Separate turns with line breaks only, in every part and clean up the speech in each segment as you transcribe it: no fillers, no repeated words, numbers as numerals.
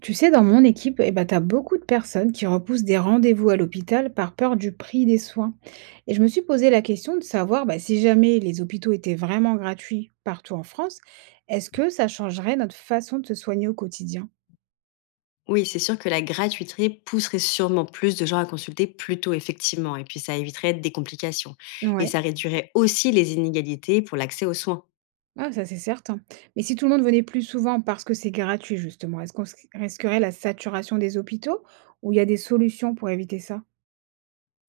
Tu sais, dans mon équipe, eh ben, tu as beaucoup de personnes qui repoussent des rendez-vous à l'hôpital par peur du prix des soins. Et je me suis posé la question de savoir si jamais les hôpitaux étaient vraiment gratuits partout en France, est-ce que ça changerait notre façon de se soigner au quotidien?
Oui, c'est sûr que la gratuité pousserait sûrement plus de gens à consulter plus tôt, effectivement, et puis ça éviterait des complications. Et ça
Ouais,
réduirait aussi les inégalités pour l'accès aux soins.
ah, ça c'est certain. Mais si tout le monde venait plus souvent parce que c'est gratuit, justement, risquerait la saturation des hôpitaux ou il y a des solutions pour éviter ça?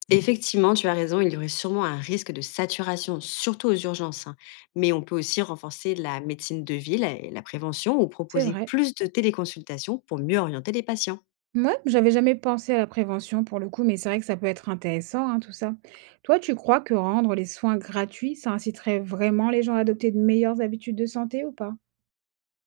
Effectivement, tu as raison, il y aurait sûrement un risque de saturation, surtout aux urgences, hein. Mais on peut aussi renforcer la médecine de ville et la prévention ou
C'est
proposer
vrai.
plus de téléconsultations pour mieux orienter les patients.
Mouais, j'avais jamais pensé à la prévention pour le coup, mais c'est vrai que ça peut être intéressant, hein, tout ça. Toi, tu crois que rendre les soins gratuits, ça inciterait vraiment les gens à adopter de meilleures habitudes de santé ou pas?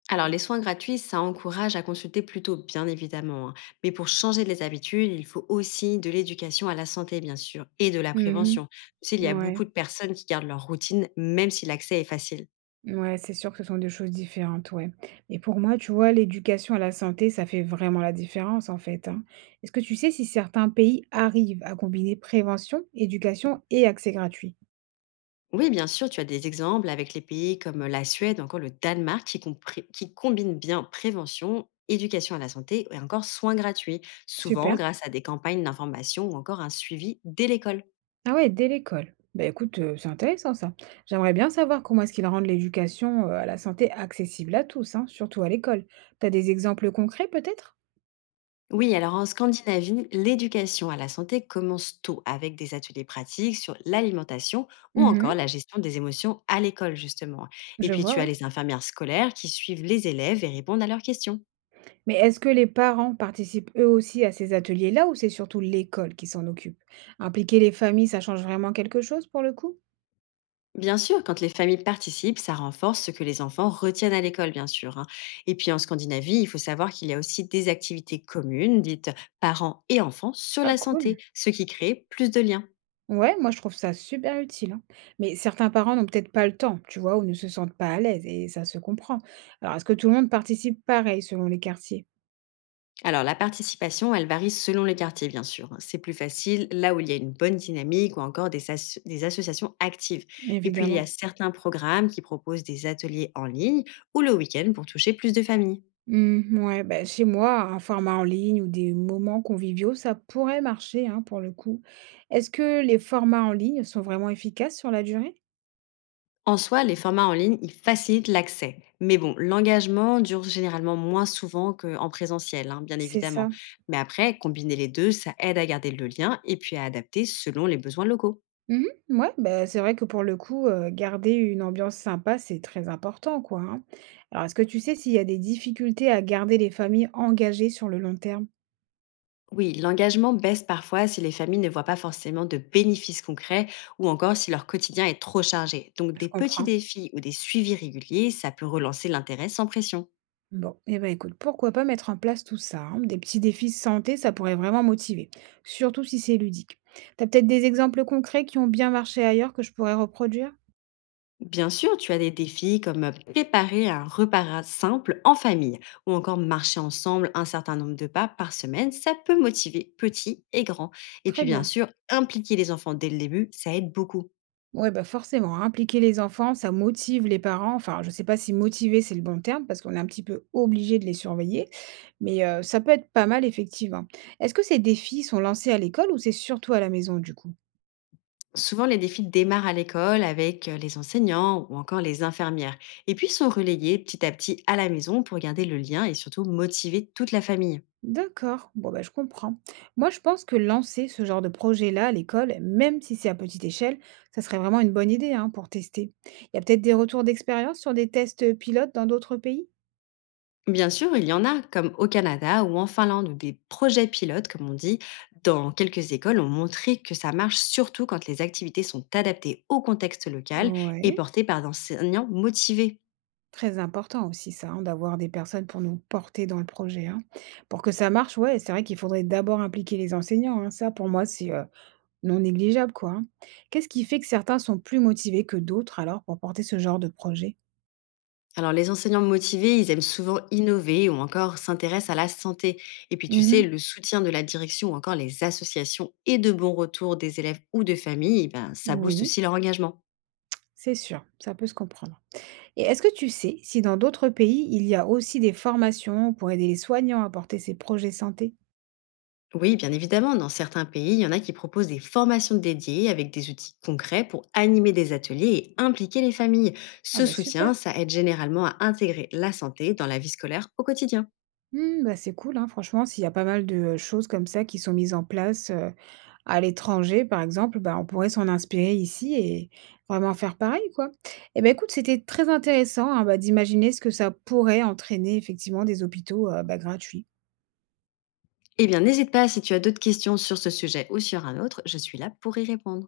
Alors, les soins gratuits, ça encourage à consulter plutôt, bien évidemment, hein. Mais pour changer les habitudes, il faut aussi de l'éducation à la santé, bien sûr, et de la
Mmh.
prévention. Tu sais, il y a
Ouais,
beaucoup de personnes qui gardent leur routine, même si l'accès est facile.
ouais, c'est sûr que ce sont 2 choses différentes, ouais. Et pour moi, tu vois, l'éducation à la santé, ça fait vraiment la différence, en fait, hein. Est-ce que tu sais si certains pays arrivent à combiner prévention, éducation et accès gratuit?
Oui, bien sûr, tu as des exemples avec les pays comme la Suède, encore le Danemark, qui, qui combinent bien prévention, éducation à la santé et encore soins gratuits, souvent
Super.
grâce à des campagnes d'information ou encore un suivi dès l'école.
Ah ouais, dès l'école. Bah écoute, c'est intéressant ça. J'aimerais bien savoir comment est-ce qu'ils rendent l'éducation, à la santé accessible à tous, hein, surtout à l'école. T'as des exemples concrets peut-être?
Oui, alors en Scandinavie, l'éducation à la santé commence tôt avec des ateliers pratiques sur l'alimentation ou encore
Mmh.
la gestion des émotions à l'école, justement. Et
Je
puis
vois,
tu as
ouais.
les infirmières scolaires qui suivent les élèves et répondent à leurs questions.
Mais est-ce que les parents participent eux aussi à ces ateliers-là ou c'est surtout l'école qui s'en occupe? Impliquer les familles, ça change vraiment quelque chose pour le coup?
Bien sûr, quand les familles participent, ça renforce ce que les enfants retiennent à l'école, bien sûr, hein. Et puis en Scandinavie, il faut savoir qu'il y a aussi des activités communes, dites parents et enfants, sur
Ah
la santé,
cool.
ce qui crée plus de liens.
Ouais, moi je trouve ça super utile, hein. Mais certains parents n'ont peut-être pas le temps, tu vois, ou ne se sentent pas à l'aise et ça se comprend. Alors est-ce que tout le monde participe pareil selon les quartiers?
Alors, la participation, elle varie selon les quartiers, bien sûr, hein. C'est plus facile là où il y a une bonne dynamique ou encore des, des associations actives. Et puis, il y
Évidemment.
a certains programmes qui proposent des ateliers en ligne ou le week-end pour toucher plus de familles.
Mmh, ouais, bah, chez moi, un format en ligne ou des moments conviviaux, ça pourrait marcher, hein, pour le coup. Est-ce que les formats en ligne sont vraiment efficaces sur la durée?
En soi, les formats en ligne, ils facilitent l'accès. Mais bon, l'engagement dure généralement moins souvent qu'en présentiel, hein, bien
C'est
évidemment.
ça.
Mais après, combiner les deux, ça aide à garder le lien et puis à adapter selon les besoins locaux.
Mmh mh, ouais, bah, c'est vrai que pour le coup, garder une ambiance sympa, c'est très important, quoi, hein. Alors, est-ce que tu sais s'il y a des difficultés à garder les familles engagées sur le long terme?
Oui, l'engagement baisse parfois si les familles ne voient pas forcément de bénéfices concrets ou encore si leur quotidien est trop chargé. Donc
Je
des petits
comprends.
défis ou des suivis réguliers, ça peut relancer l'intérêt sans pression.
Bon, eh ben écoute, pourquoi pas mettre en place tout ça, hein. Des petits défis santé, ça pourrait vraiment motiver, surtout si c'est ludique. T'as peut-être des exemples concrets qui ont bien marché ailleurs que je pourrais reproduire?
Bien sûr, tu as des défis comme préparer un repas simple en famille ou encore marcher ensemble un certain nombre de pas par semaine, ça peut motiver petits et grands. Et puis
Très
bien
bien.
sûr, impliquer les enfants dès le début, ça aide beaucoup.
Ouais, bah forcément, hein, impliquer les enfants, ça motive les parents. Enfin, je sais pas si motiver c'est le bon terme parce qu'on est un petit peu obligé de les surveiller, mais ça peut être pas mal effectivement. Est-ce que ces défis sont lancés à l'école ou c'est surtout à la maison du coup?
Souvent, les défis démarrent à l'école avec les enseignants ou encore les infirmières, et puis sont relayés petit à petit à la maison pour garder le lien et surtout motiver toute la famille.
D'accord, bon bah, je comprends. Moi, je pense que lancer ce genre de projet-là à l'école, même si c'est à petite échelle, ça serait vraiment une bonne idée hein, pour tester. Il y a peut-être des retours d'expérience sur des tests pilotes dans d'autres pays?
Bien sûr, il y en a, comme au Canada ou en Finlande, où des projets pilotes, comme on dit, dans quelques écoles ont montré que ça marche surtout quand les activités sont adaptées au contexte local et
Ouais,
portées par d'enseignants motivés.
très important aussi ça, hein, d'avoir des personnes pour nous porter dans le projet. Hein. Pour que ça marche, ouais, c'est vrai qu'il faudrait d'abord impliquer les enseignants. Hein. Ça, pour moi, c'est non négligeable, quoi. Hein. Qu'est-ce qui fait que certains sont plus motivés que d'autres alors pour porter ce genre de projet?
Alors, les enseignants motivés, ils aiment souvent innover ou encore s'intéressent à la santé. Et puis, tu sais,
Mhm.
le soutien de la direction ou encore les associations et de bons retours des élèves ou de familles, ben, ça booste
Oui,
aussi leur engagement.
c'est sûr, ça peut se comprendre. Et est-ce que tu sais si dans d'autres pays, il y a aussi des formations pour aider les soignants à porter ces projets santé?
Oui, bien évidemment, dans certains pays, il y en a qui proposent des formations dédiées avec des outils concrets pour animer des ateliers et impliquer les familles.
Ah
Ce
bah super.
soutien, ça aide généralement à intégrer la santé dans la vie scolaire au quotidien.
Hmm, bah c'est cool, hein. Franchement, s'il y a pas mal de choses comme ça qui sont mises en place à l'étranger, par exemple, bah, on pourrait s'en inspirer ici et vraiment faire pareil, quoi. Eh ben écoute, c'était très intéressant hein, bah, d'imaginer ce que ça pourrait entraîner effectivement des hôpitaux bah, gratuits.
Eh bien, n'hésite pas si tu as d'autres questions sur ce sujet ou sur un autre, je suis là pour y répondre.